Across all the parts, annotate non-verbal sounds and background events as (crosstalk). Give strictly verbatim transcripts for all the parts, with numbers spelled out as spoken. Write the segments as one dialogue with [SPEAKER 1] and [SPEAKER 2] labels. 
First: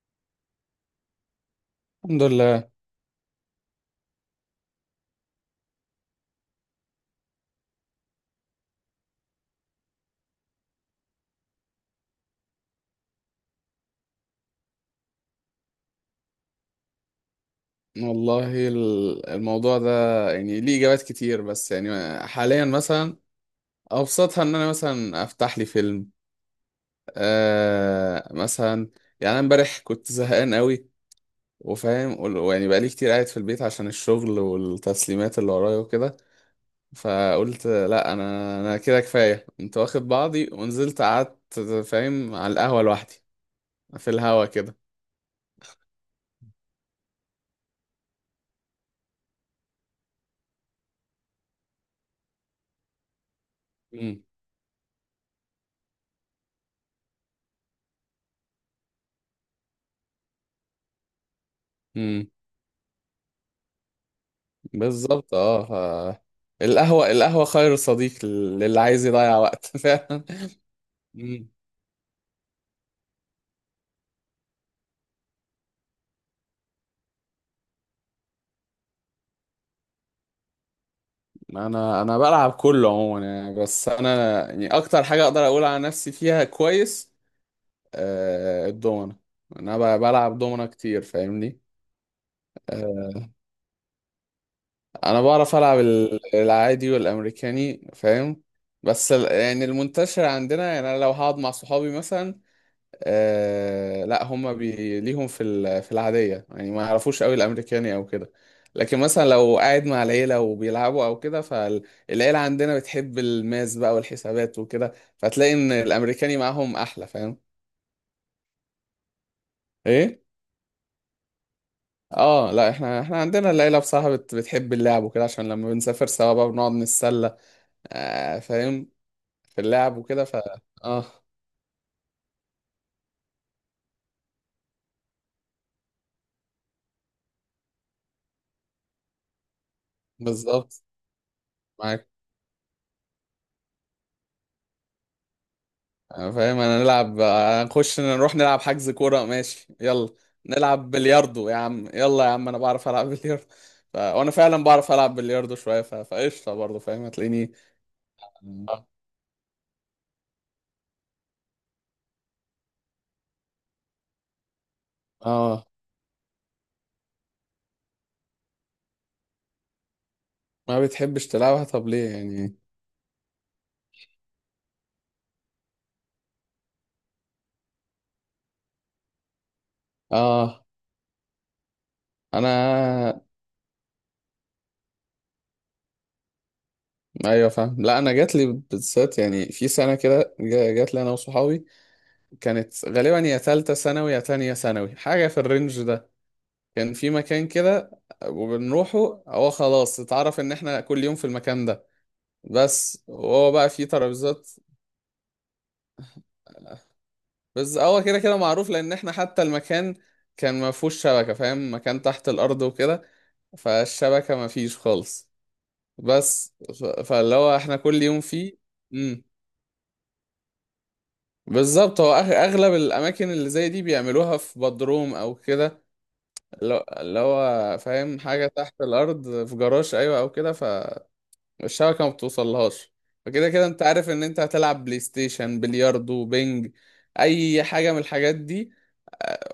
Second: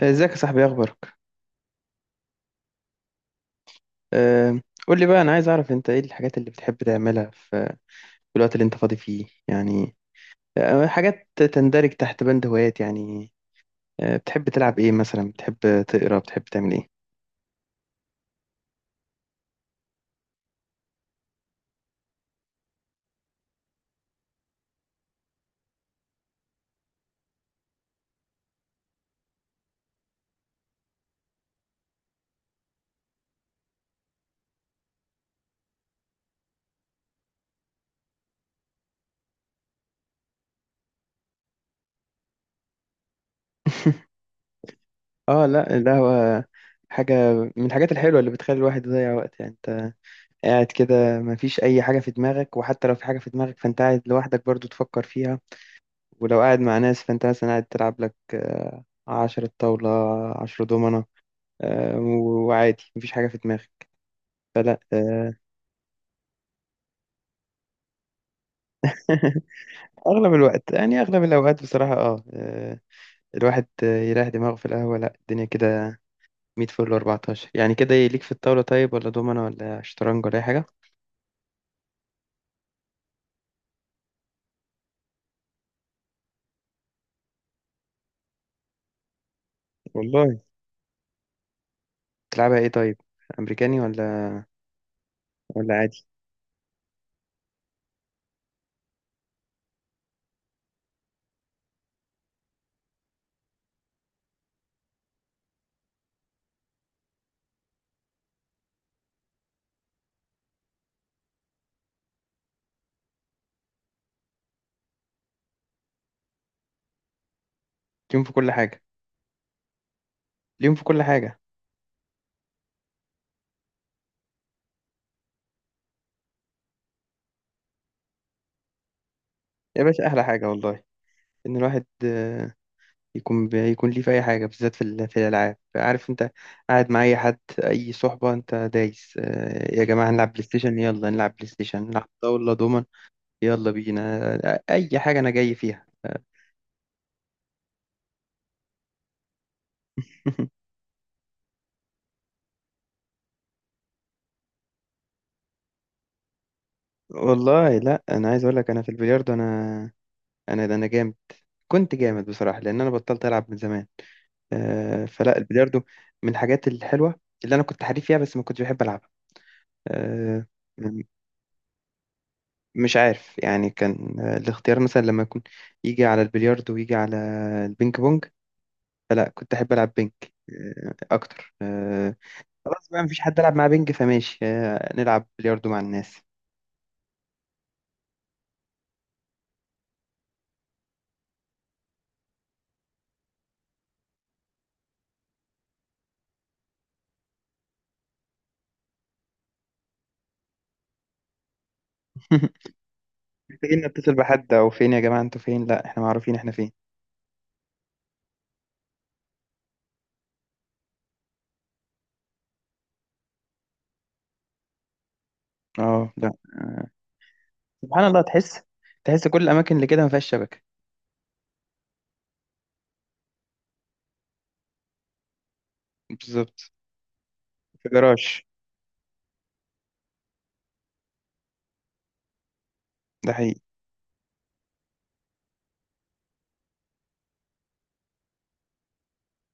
[SPEAKER 1] ازيك يا صاحبي، إيه اخبارك؟
[SPEAKER 2] الحمد لله.
[SPEAKER 1] أه، قول لي بقى، انا عايز اعرف انت ايه الحاجات اللي بتحب تعملها في في الوقت اللي انت فاضي فيه يعني. أه، حاجات تندرج تحت بند هوايات يعني. أه، بتحب تلعب ايه مثلا؟ بتحب تقرا، بتحب تعمل ايه؟
[SPEAKER 2] والله ال- الموضوع ده يعني ليه إجابات كتير، بس يعني حاليا مثلا أبسطها إن أنا مثلا أفتح لي فيلم، آه مثلا. يعني أنا إمبارح كنت زهقان قوي، وفاهم وال- ويعني بقالي كتير قاعد في البيت عشان الشغل والتسليمات اللي ورايا وكده. فقلت لا، أنا أنا كده كفاية، كنت واخد بعضي ونزلت قعدت فاهم على القهوة لوحدي في
[SPEAKER 1] (laughs)
[SPEAKER 2] الهوا كده.
[SPEAKER 1] اه لا، القهوة حاجة من الحاجات الحلوة اللي بتخلي الواحد يضيع وقت. يعني انت قاعد كده مفيش اي حاجة في دماغك، وحتى لو في حاجة في دماغك فانت قاعد لوحدك برضو تفكر فيها. ولو قاعد مع ناس فانت مثلا قاعد تلعب لك آه، عشرة طاولة، عشرة دومنة. آه،
[SPEAKER 2] مم.
[SPEAKER 1] وعادي مفيش حاجة في دماغك. فلا آه،
[SPEAKER 2] بالظبط، اه. ف... القهوة القهوة خير صديق للي عايز يضيع
[SPEAKER 1] (laughs)
[SPEAKER 2] وقت، (laughs) فعلا.
[SPEAKER 1] أغلب الوقت يعني، أغلب
[SPEAKER 2] مم.
[SPEAKER 1] الأوقات بصراحة اه آه، الواحد آه، يريح دماغه في القهوة. لا الدنيا كده مية فل اربعتاشر يعني. كده إيه، ليك في الطاولة طيب؟ ولا دومنا ولا شطرنج ولا أي حاجة؟
[SPEAKER 2] انا انا بلعب كله عموما يعني، بس انا يعني اكتر حاجة اقدر اقول على نفسي فيها كويس، آه الدومنة. انا ب- بلعب
[SPEAKER 1] والله.
[SPEAKER 2] دومنة كتير فاهمني.
[SPEAKER 1] تلعبها إيه طيب؟
[SPEAKER 2] آه
[SPEAKER 1] أمريكاني ولا
[SPEAKER 2] انا بعرف
[SPEAKER 1] ولا
[SPEAKER 2] العب
[SPEAKER 1] عادي؟
[SPEAKER 2] ال- العادي والامريكاني فاهم. بس ال- يعني المنتشر عندنا، يعني انا لو هقعد مع صحابي مثلا، آه لا هم بي... ليهم في ال... في العادية، يعني ما يعرفوش قوي الأمريكاني أو كده. لكن مثلا لو قاعد مع العيلة وبيلعبوا أو كده، فالعيلة عندنا بتحب الماس بقى والحسابات وكده، فتلاقي إن الأمريكاني معاهم أحلى فاهم.
[SPEAKER 1] اليوم في كل حاجة.
[SPEAKER 2] إيه؟
[SPEAKER 1] اليوم في كل حاجة.
[SPEAKER 2] اه لا، احنا احنا عندنا العيلة بصراحة بت... بتحب اللعب وكده، عشان لما بنسافر سوا بقى بنقعد نتسلى آه فاهم في
[SPEAKER 1] يا
[SPEAKER 2] اللعب
[SPEAKER 1] باشا أحلى
[SPEAKER 2] وكده ف
[SPEAKER 1] حاجة والله،
[SPEAKER 2] اه
[SPEAKER 1] إن الواحد آه، يكون يكون ليه في اي حاجه بالذات في ال- في الالعاب. عارف انت قاعد مع اي حد، اي صحبه، انت دايس آه، يا جماعه هنلعب بلاي ستيشن،
[SPEAKER 2] بالظبط،
[SPEAKER 1] يلا نلعب بلاي ستيشن، نلعب
[SPEAKER 2] معاك.
[SPEAKER 1] طاوله دومن. يلا بينا آه، اي حاجه انا جاي فيها آه،
[SPEAKER 2] أنا فاهم، انا نلعب، نخش نروح نلعب حجز كورة ماشي يلا.
[SPEAKER 1] (laughs)
[SPEAKER 2] نلعب بلياردو يا عم، يلا يا عم، انا بعرف العب بلياردو. ف... وانا فعلا بعرف العب بلياردو شوية، ف... فقشطة برضه فاهم هتلاقيني.
[SPEAKER 1] والله لا، انا عايز اقول لك انا
[SPEAKER 2] اه.
[SPEAKER 1] في البلياردو، انا انا ده انا جامد. كنت جامد بصراحه لان انا بطلت العب من زمان. آه، فلا
[SPEAKER 2] آه.
[SPEAKER 1] البلياردو من الحاجات الحلوه اللي انا كنت حريف فيها، بس ما كنتش بحب العبها آه،
[SPEAKER 2] ما بتحبش تلعبها، طب ليه يعني؟
[SPEAKER 1] مش عارف يعني. كان آه، الاختيار مثلا لما يكون يجي على البلياردو ويجي على البينج بونج، فلا كنت أحب ألعب بينج
[SPEAKER 2] اه،
[SPEAKER 1] آه، أكتر آه، خلاص بقى
[SPEAKER 2] انا
[SPEAKER 1] مفيش حد ألعب مع بينج، فماشي آه، نلعب بلياردو مع الناس.
[SPEAKER 2] ايوه فاهم. لا انا جات لي بالذات يعني في سنة كده، جا- جات لي انا وصحابي. كانت غالبا يا تالتة ثانوي يا تانية ثانوي، حاجة في الرينج ده. كان في مكان كده وبنروحه، هو خلاص اتعرف ان احنا كل يوم في المكان ده،
[SPEAKER 1] (laughs)
[SPEAKER 2] بس، وهو بقى فيه
[SPEAKER 1] محتاجين نتصل
[SPEAKER 2] ترابيزات.
[SPEAKER 1] بحد؟ أو فين يا جماعة أنتوا فين؟ لا إحنا معروفين إحنا فين.
[SPEAKER 2] بس هو كده كده معروف، لان احنا حتى المكان كان ما فيهوش شبكة فاهم، مكان تحت الارض وكده، فالشبكة ما فيش خالص.
[SPEAKER 1] اه لا.
[SPEAKER 2] بس ف- فاللي هو احنا كل
[SPEAKER 1] سبحان
[SPEAKER 2] يوم
[SPEAKER 1] الله،
[SPEAKER 2] فيه.
[SPEAKER 1] تحس،
[SPEAKER 2] امم
[SPEAKER 1] تحس كل الأماكن اللي كده ما فيهاش شبكة.
[SPEAKER 2] بالظبط، هو أغ- اغلب الاماكن اللي زي دي بيعملوها في بدروم او كده،
[SPEAKER 1] بالظبط.
[SPEAKER 2] اللي هو اللي هو
[SPEAKER 1] في
[SPEAKER 2] فاهم
[SPEAKER 1] جراج.
[SPEAKER 2] حاجة تحت الارض في جراج ايوه او كده ف الشبكة ما بتوصلهاش.
[SPEAKER 1] ده
[SPEAKER 2] فكده
[SPEAKER 1] حقيقي.
[SPEAKER 2] كده انت عارف ان انت هتلعب بلاي ستيشن، بلياردو، بينج، اي حاجة من الحاجات دي،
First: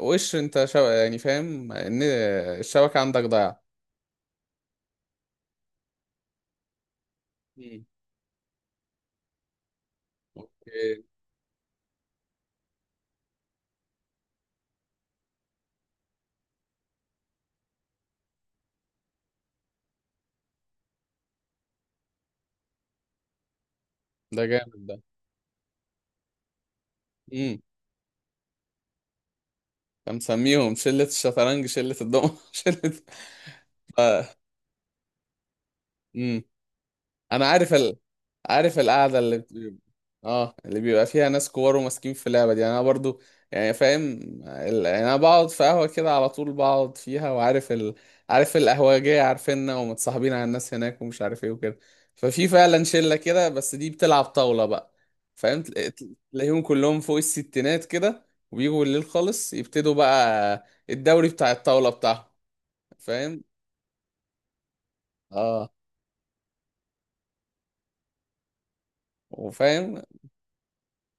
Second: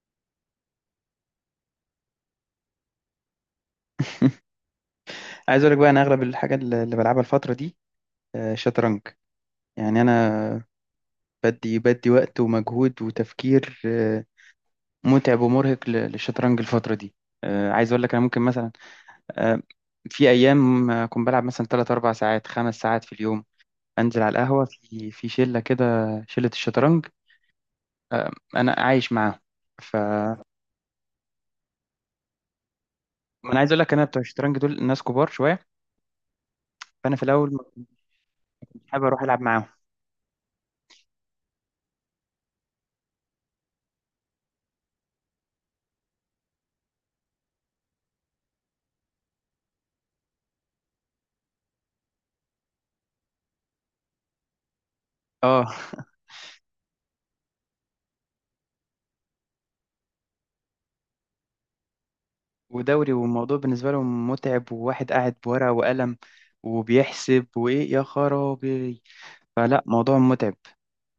[SPEAKER 2] وش انت شو... يعني فاهم ان الشبكة عندك ضايعة.
[SPEAKER 1] عايز أقول لك بقى أنا أغلب الحاجة اللي اللي بلعبها الفترة دي
[SPEAKER 2] مم.
[SPEAKER 1] آه، شطرنج. يعني أنا
[SPEAKER 2] اوكي.
[SPEAKER 1] بدي بدي وقت ومجهود وتفكير آه، متعب ومرهق ل- للشطرنج الفترة دي. آه، عايز أقول لك أنا ممكن مثلا آه، في أيام أكون بلعب مثلا ثلاث اربع ساعات خمس ساعات في اليوم. أنزل على
[SPEAKER 2] ده
[SPEAKER 1] القهوة
[SPEAKER 2] جامد ده.
[SPEAKER 1] في في شلة كده، شلة الشطرنج.
[SPEAKER 2] امم
[SPEAKER 1] آه، أنا عايش معاهم. ف ما
[SPEAKER 2] فمسميهم شلة الشطرنج، شلة الدومنة، (laughs) شلة
[SPEAKER 1] أنا عايز أقول لك أنا بتوع
[SPEAKER 2] ف...
[SPEAKER 1] الشطرنج دول ناس كبار شوية.
[SPEAKER 2] امم
[SPEAKER 1] فأنا في
[SPEAKER 2] انا
[SPEAKER 1] الأول ما
[SPEAKER 2] عارف،
[SPEAKER 1] كنتش
[SPEAKER 2] عارف
[SPEAKER 1] حابب
[SPEAKER 2] القعده
[SPEAKER 1] أروح
[SPEAKER 2] اللي
[SPEAKER 1] ألعب
[SPEAKER 2] بت...
[SPEAKER 1] معاهم.
[SPEAKER 2] اه، اللي بيبقى فيها ناس كبار وماسكين في اللعبه دي. يعني انا برضو يعني فاهم، ال- يعني انا بقعد في قهوه كده على طول بقعد فيها، وعارف ال... عارف القهوجيه عارفيننا، ومتصاحبين على الناس هناك، ومش عارف ايه وكده. ففي فعلا شله كده، بس دي بتلعب طاوله بقى، فاهم
[SPEAKER 1] أه (laughs)
[SPEAKER 2] تل- تل- تلاقيهم كلهم فوق الستينات كده. وبيجوا بالليل خالص، يبتدوا بقى الدوري بتاع الطاوله بتاعهم
[SPEAKER 1] ودوري،
[SPEAKER 2] فاهم.
[SPEAKER 1] والموضوع بالنسبة لهم متعب، وواحد قاعد
[SPEAKER 2] اه
[SPEAKER 1] بورقة وقلم وبيحسب وإيه يا خرابي. فلا
[SPEAKER 2] وفاهم.
[SPEAKER 1] موضوع متعب.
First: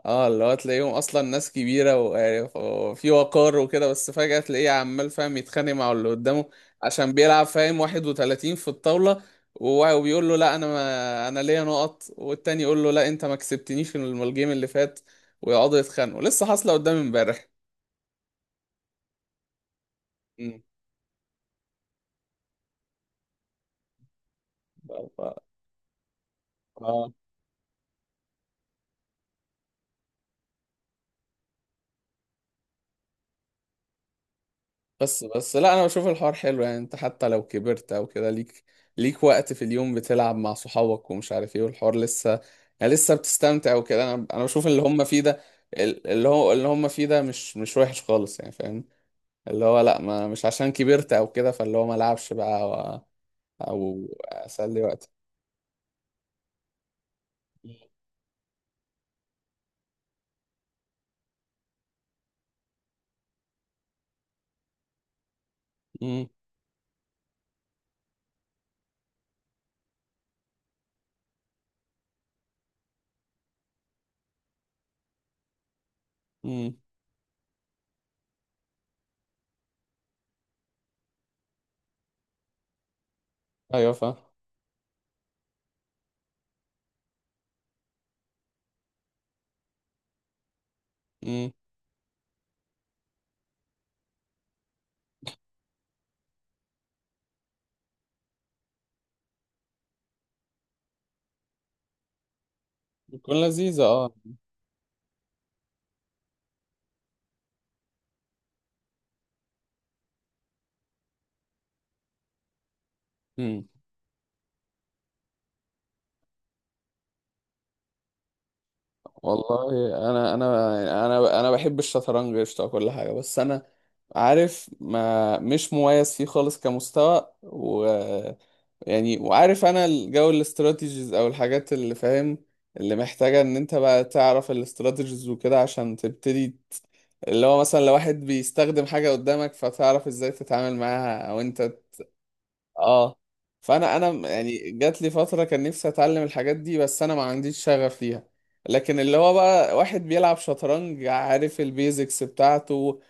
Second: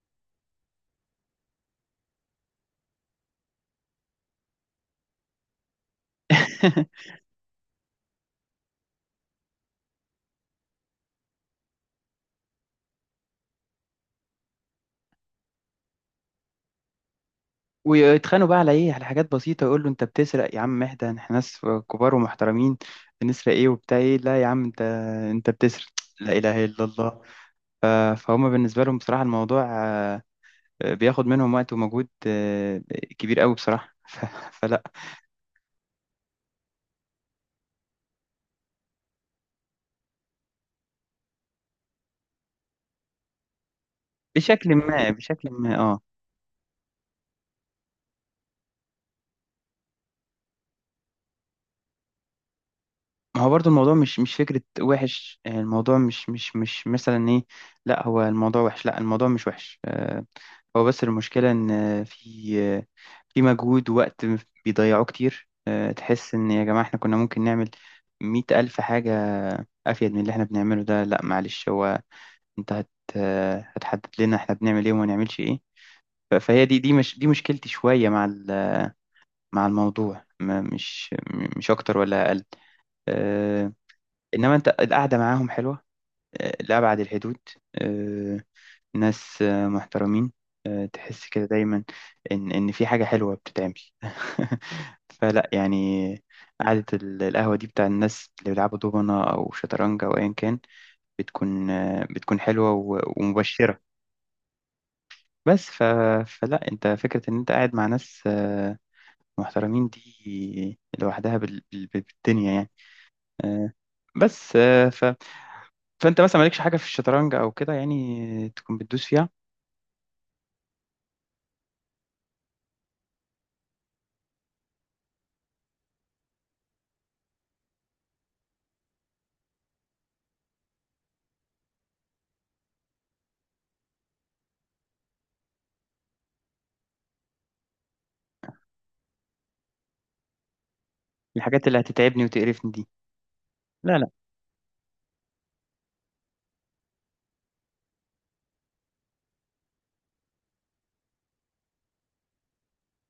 [SPEAKER 2] اه اللي هو تلاقيهم اصلا ناس كبيره، و- وفي وقار وكده، بس فجاه تلاقيه عمال فاهم يتخانق مع اللي قدامه
[SPEAKER 1] (laughs)
[SPEAKER 2] عشان بيلعب فاهم واحد وثلاثين في الطاوله. و- وبيقول له لا انا، ما انا ليا نقط، والتاني يقول له لا انت ما كسبتنيش في الم- الجيم اللي فات، ويقعدوا يتخانقوا. لسه حاصله قدامي امبارح.
[SPEAKER 1] ويتخانقوا بقى على ايه، على حاجات بسيطه. يقول له انت بتسرق يا
[SPEAKER 2] مم.
[SPEAKER 1] عم، اهدى احنا ناس كبار ومحترمين. بنسرق ايه وبتاع ايه؟ لا يا عم انت،
[SPEAKER 2] ف- ف-
[SPEAKER 1] انت بتسرق. لا اله الا
[SPEAKER 2] اه
[SPEAKER 1] الله. ف- فهم بالنسبه لهم بصراحه الموضوع آه، بياخد منهم وقت ومجهود آه، كبير قوي بصراحه. (laughs) ف- فلا
[SPEAKER 2] بس بس، لا انا بشوف الحوار حلو يعني. انت حتى لو كبرت او كده ليك ليك وقت في اليوم بتلعب مع صحابك ومش عارف ايه، والحوار لسه يعني لسه بتستمتع وكده. انا انا بشوف
[SPEAKER 1] بشكل
[SPEAKER 2] اللي هم
[SPEAKER 1] ما،
[SPEAKER 2] فيه ده،
[SPEAKER 1] بشكل ما، اه.
[SPEAKER 2] ال- اللي هو اللي هم فيه ده مش مش وحش خالص يعني فاهم. اللي هو لا، ما مش عشان كبرت او كده فاللي هو ما العبش بقى، او
[SPEAKER 1] ما هو برضو الموضوع
[SPEAKER 2] أو
[SPEAKER 1] مش، مش فكرة
[SPEAKER 2] اسلي وقت.
[SPEAKER 1] وحش. آه، الموضوع مش، مش، مش مثلا ايه. لا هو الموضوع وحش، لا الموضوع مش وحش آه، هو بس المشكلة إن في في مجهود ووقت بيضيعوه كتير. آه،
[SPEAKER 2] امم
[SPEAKER 1] تحس إن يا جماعة إحنا كنا ممكن نعمل مية ألف حاجة أفيد من اللي إحنا بنعمله ده. لأ معلش، هو أنت هت آه، هتحدد لنا إحنا بنعمل إيه وما نعملش إيه. ف- فهي
[SPEAKER 2] امم
[SPEAKER 1] دي دي مش دي مشكلتي شوية مع ال- مع الموضوع. ما مش م- مش أكتر ولا أقل آه،
[SPEAKER 2] ايوه فاهم
[SPEAKER 1] إنما أنت القعدة معاهم حلوة آه، لأبعد الحدود. آه، ناس آه، محترمين آه، تحس كده
[SPEAKER 2] امم
[SPEAKER 1] دايما إن إن في حاجة حلوة بتتعمل. (laughs) فلا يعني قعدة ال- القهوة دي بتاع الناس اللي بيلعبوا دومنة أو شطرنج أو أيا كان، بتكون آه، بتكون حلوة و-
[SPEAKER 2] بتكون
[SPEAKER 1] ومبشرة.
[SPEAKER 2] لذيذة اه.
[SPEAKER 1] بس ف... فلا أنت فكرة إن أنت قاعد مع ناس آه، محترمين دي لوحدها بال... بال... بالدنيا يعني آه، بس آه، ف... فأنت مثلا مالكش حاجة في الشطرنج أو كده يعني تكون بتدوس فيها.
[SPEAKER 2] والله انا انا انا انا بحب الشطرنج قشطه وكل حاجه، بس انا عارف، ما مش مميز فيه خالص كمستوى، و يعني وعارف انا الجو الاستراتيجيز او الحاجات اللي فاهم، اللي محتاجه ان انت بقى تعرف الاستراتيجيز وكده عشان تبتدي ت- اللي هو مثلا لو واحد بيستخدم حاجه قدامك فتعرف ازاي تتعامل معاها، او
[SPEAKER 1] الحاجات اللي
[SPEAKER 2] انت
[SPEAKER 1] هتتعبني وتقرفني دي.
[SPEAKER 2] اه. فانا
[SPEAKER 1] لا
[SPEAKER 2] انا يعني جات لي فتره كان نفسي اتعلم الحاجات دي، بس انا ما عنديش شغف ليها. لكن اللي هو بقى واحد بيلعب شطرنج عارف البيزكس بتاعته،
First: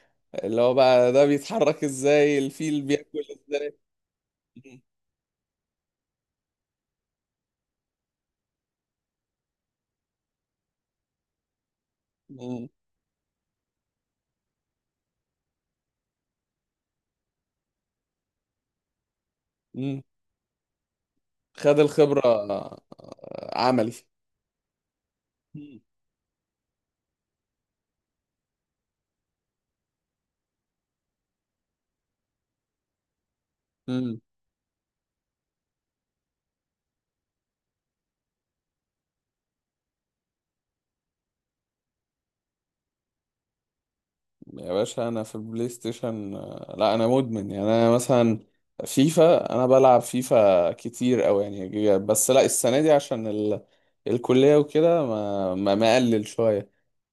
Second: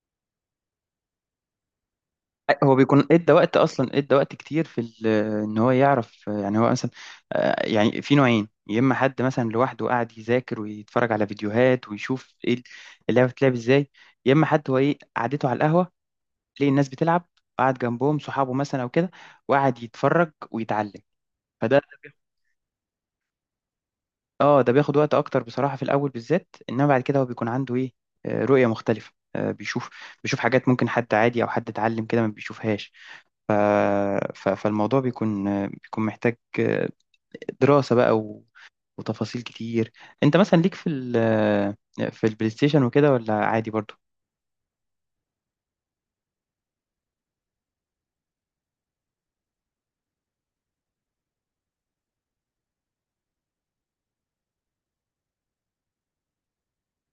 [SPEAKER 2] اللي هو بقى ده بيتحرك ازاي،
[SPEAKER 1] هو
[SPEAKER 2] الفيل
[SPEAKER 1] بيكون
[SPEAKER 2] بياكل
[SPEAKER 1] ادى وقت
[SPEAKER 2] ازاي.
[SPEAKER 1] اصلا، ادى وقت كتير
[SPEAKER 2] (laughs)
[SPEAKER 1] في ال- ان هو يعرف. يعني هو مثلا آه، يعني في نوعين: يا اما حد مثلا لوحده قاعد يذاكر ويتفرج على فيديوهات ويشوف
[SPEAKER 2] م-
[SPEAKER 1] ايه
[SPEAKER 2] م-
[SPEAKER 1] اللعبه بتتلعب ازاي، يا اما حد هو ايه قعدته على القهوه، ليه الناس بتلعب، قعد جنبهم صحابه مثلا او كده وقعد
[SPEAKER 2] م.
[SPEAKER 1] يتفرج ويتعلم.
[SPEAKER 2] خد
[SPEAKER 1] فده،
[SPEAKER 2] الخبره آه، عملي
[SPEAKER 1] اه ده بياخد وقت اكتر بصراحه في الاول بالذات. انما بعد كده هو بيكون عنده ايه آه، رؤيه مختلفه. آه، بيشوف بيشوف حاجات ممكن حد عادي او حد اتعلم كده ما بيشوفهاش. ف...
[SPEAKER 2] م-
[SPEAKER 1] ف... فالموضوع بيكون، بيكون محتاج دراسة بقى و... وتفاصيل كتير. انت مثلا ليك في ال... في البلاي ستيشن وكده، ولا عادي برضو؟
[SPEAKER 2] يا باشا انا في البلاي ستيشن، آه، لا انا مدمن يعني. انا مثلا فيفا، انا بلعب فيفا كتير قوي يعني، بس لا السنه دي عشان ال... الكليه وكده ما ما مقلل شويه.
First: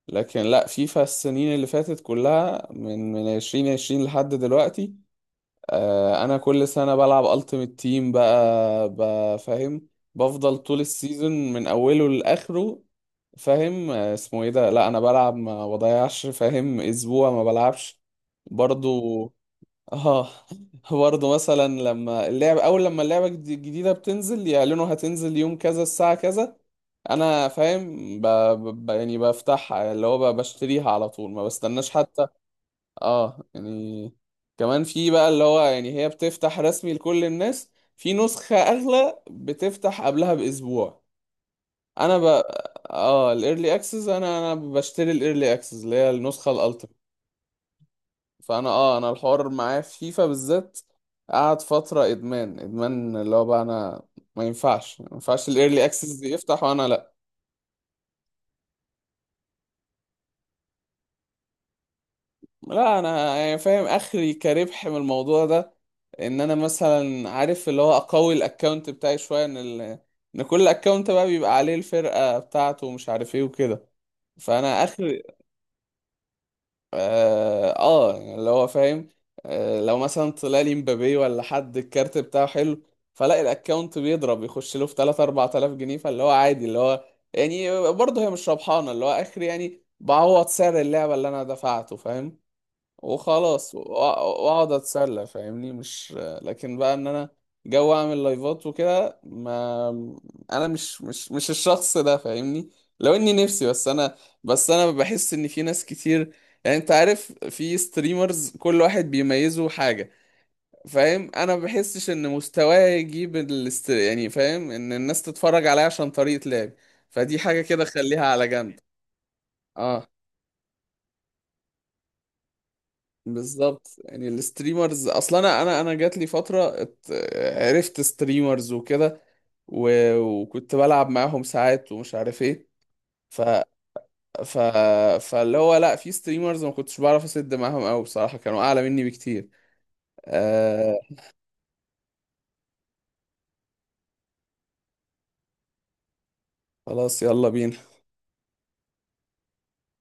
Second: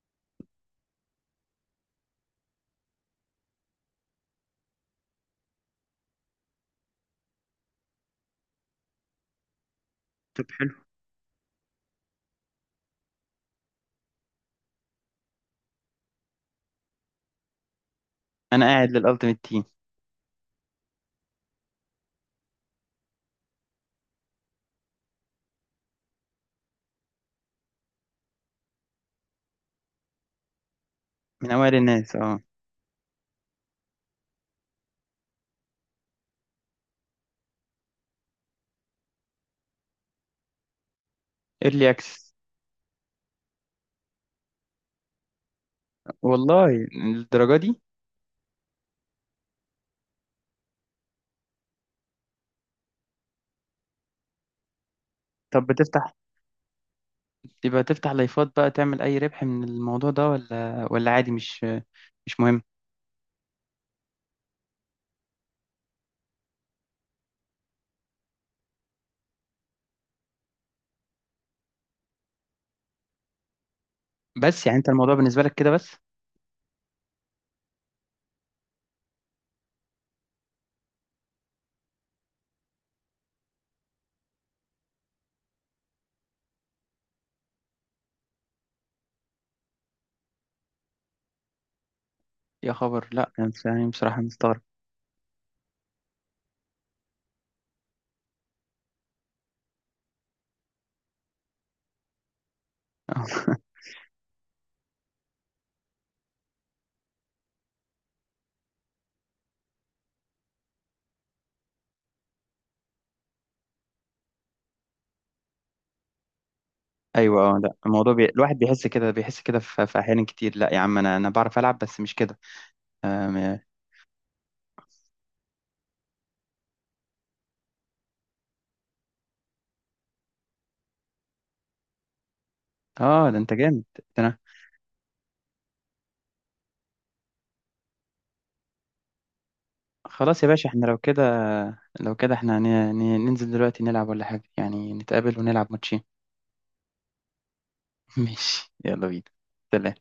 [SPEAKER 2] لكن لا فيفا، السنين اللي فاتت كلها من من ألفين وعشرين لحد دلوقتي، آه، انا كل سنه بلعب التيمت تيم بقى بقى فاهم.
[SPEAKER 1] طب
[SPEAKER 2] بفضل
[SPEAKER 1] حلو.
[SPEAKER 2] طول السيزون من اوله لاخره فاهم. آه، اسمه ايه ده، لا انا بلعب ما بضيعش فاهم اسبوع ما بلعبش
[SPEAKER 1] انا قاعد
[SPEAKER 2] برضو.
[SPEAKER 1] للالتيميت تيم.
[SPEAKER 2] اه. (laughs) برضو مثلا لما اللعب اول لما اللعبه الجدي- الجديده بتنزل يعلنوا هتنزل يوم كذا الساعه كذا، انا فاهم ب... ب... يعني بفتحها اللي هو ب- بشتريها على طول، ما
[SPEAKER 1] من اوائل
[SPEAKER 2] بستناش
[SPEAKER 1] الناس،
[SPEAKER 2] حتى.
[SPEAKER 1] اه.
[SPEAKER 2] اه يعني كمان في بقى اللي هو يعني هي بتفتح رسمي لكل الناس، في نسخة اغلى بتفتح قبلها باسبوع.
[SPEAKER 1] ايرلي
[SPEAKER 2] انا ب...
[SPEAKER 1] اكسس.
[SPEAKER 2] اه الايرلي اكسس، انا انا بشتري الايرلي اكسس اللي هي النسخة
[SPEAKER 1] والله،
[SPEAKER 2] الالتيميت.
[SPEAKER 1] للدرجة دي؟
[SPEAKER 2] فانا اه انا الحوار معايا في فيفا بالذات قعد فترة ادمان ادمان. اللي هو بقى انا، ما ينفعش ما ينفعش
[SPEAKER 1] طب
[SPEAKER 2] الايرلي
[SPEAKER 1] بتفتح،
[SPEAKER 2] اكسس يفتح وانا لا.
[SPEAKER 1] يبقى تفتح لايفات بقى، تعمل اي ربح من الموضوع ده ولا ولا عادي، مش مش مهم؟
[SPEAKER 2] لا انا يعني فاهم اخري كربح من الموضوع ده، ان انا مثلا عارف اللي هو اقوي الاكونت بتاعي شويه، ان ال... ان كل اكونت بقى بيبقى عليه الفرقه بتاعته ومش عارف ايه وكده.
[SPEAKER 1] بس يعني
[SPEAKER 2] فانا
[SPEAKER 1] انت الموضوع
[SPEAKER 2] اخر
[SPEAKER 1] بالنسبة لك كده بس.
[SPEAKER 2] اه, آه يعني اللي هو فاهم. آه لو مثلا طلع لي مبابي، ولا حد الكارت بتاعه حلو، فلاقي الاكونت بيضرب يخش له في ثلاثة أربعة آلاف جنيه، فاللي هو عادي. اللي هو يعني برضه هي مش ربحانه اللي هو اخري، يعني بعوض سعر اللعبه اللي انا دفعته فاهم.
[SPEAKER 1] يا خبر، لا انا بس-
[SPEAKER 2] وخلاص وأ-
[SPEAKER 1] يعني بصراحة مستغرب.
[SPEAKER 2] واقعد اتسلى فاهمني مش. لكن بقى ان انا جو اعمل لايفات وكده، ما انا مش مش مش الشخص ده فاهمني، لو اني
[SPEAKER 1] (laughs)
[SPEAKER 2] نفسي بس انا بس انا بحس ان في ناس كتير، يعني انت عارف في ستريمرز كل واحد بيميزه حاجة فاهم، انا ما بحسش ان مستواه يجيب الاست... يعني فاهم ان الناس تتفرج عليا عشان طريقة لعبي، فدي
[SPEAKER 1] ايوه اه،
[SPEAKER 2] حاجة
[SPEAKER 1] لا
[SPEAKER 2] كده
[SPEAKER 1] الموضوع بي...
[SPEAKER 2] خليها على
[SPEAKER 1] الواحد
[SPEAKER 2] جنب.
[SPEAKER 1] بيحس كده، بيحس كده في... في
[SPEAKER 2] اه
[SPEAKER 1] احيان كتير لا يا عم، انا انا بعرف العب بس مش كده. آم،
[SPEAKER 2] بالظبط يعني، الستريمرز اصلا انا انا انا جات لي فتره ات- عرفت ستريمرز وكده، و- وكنت بلعب معاهم ساعات ومش عارف ايه.
[SPEAKER 1] اه ده
[SPEAKER 2] ف
[SPEAKER 1] انت جامد ده انا.
[SPEAKER 2] ف فاللي هو لا في ستريمرز ما كنتش بعرف اسد معاهم قوي بصراحه، كانوا اعلى مني بكتير.
[SPEAKER 1] خلاص يا باشا، احنا لو
[SPEAKER 2] آه
[SPEAKER 1] كده، لو كده احنا هن... هن- ننزل دلوقتي نلعب ولا حاجه، يعني نتقابل ونلعب ماتشين.
[SPEAKER 2] خلاص يلا بينا.
[SPEAKER 1] (laughs) ماشي يلا بينا. سلام.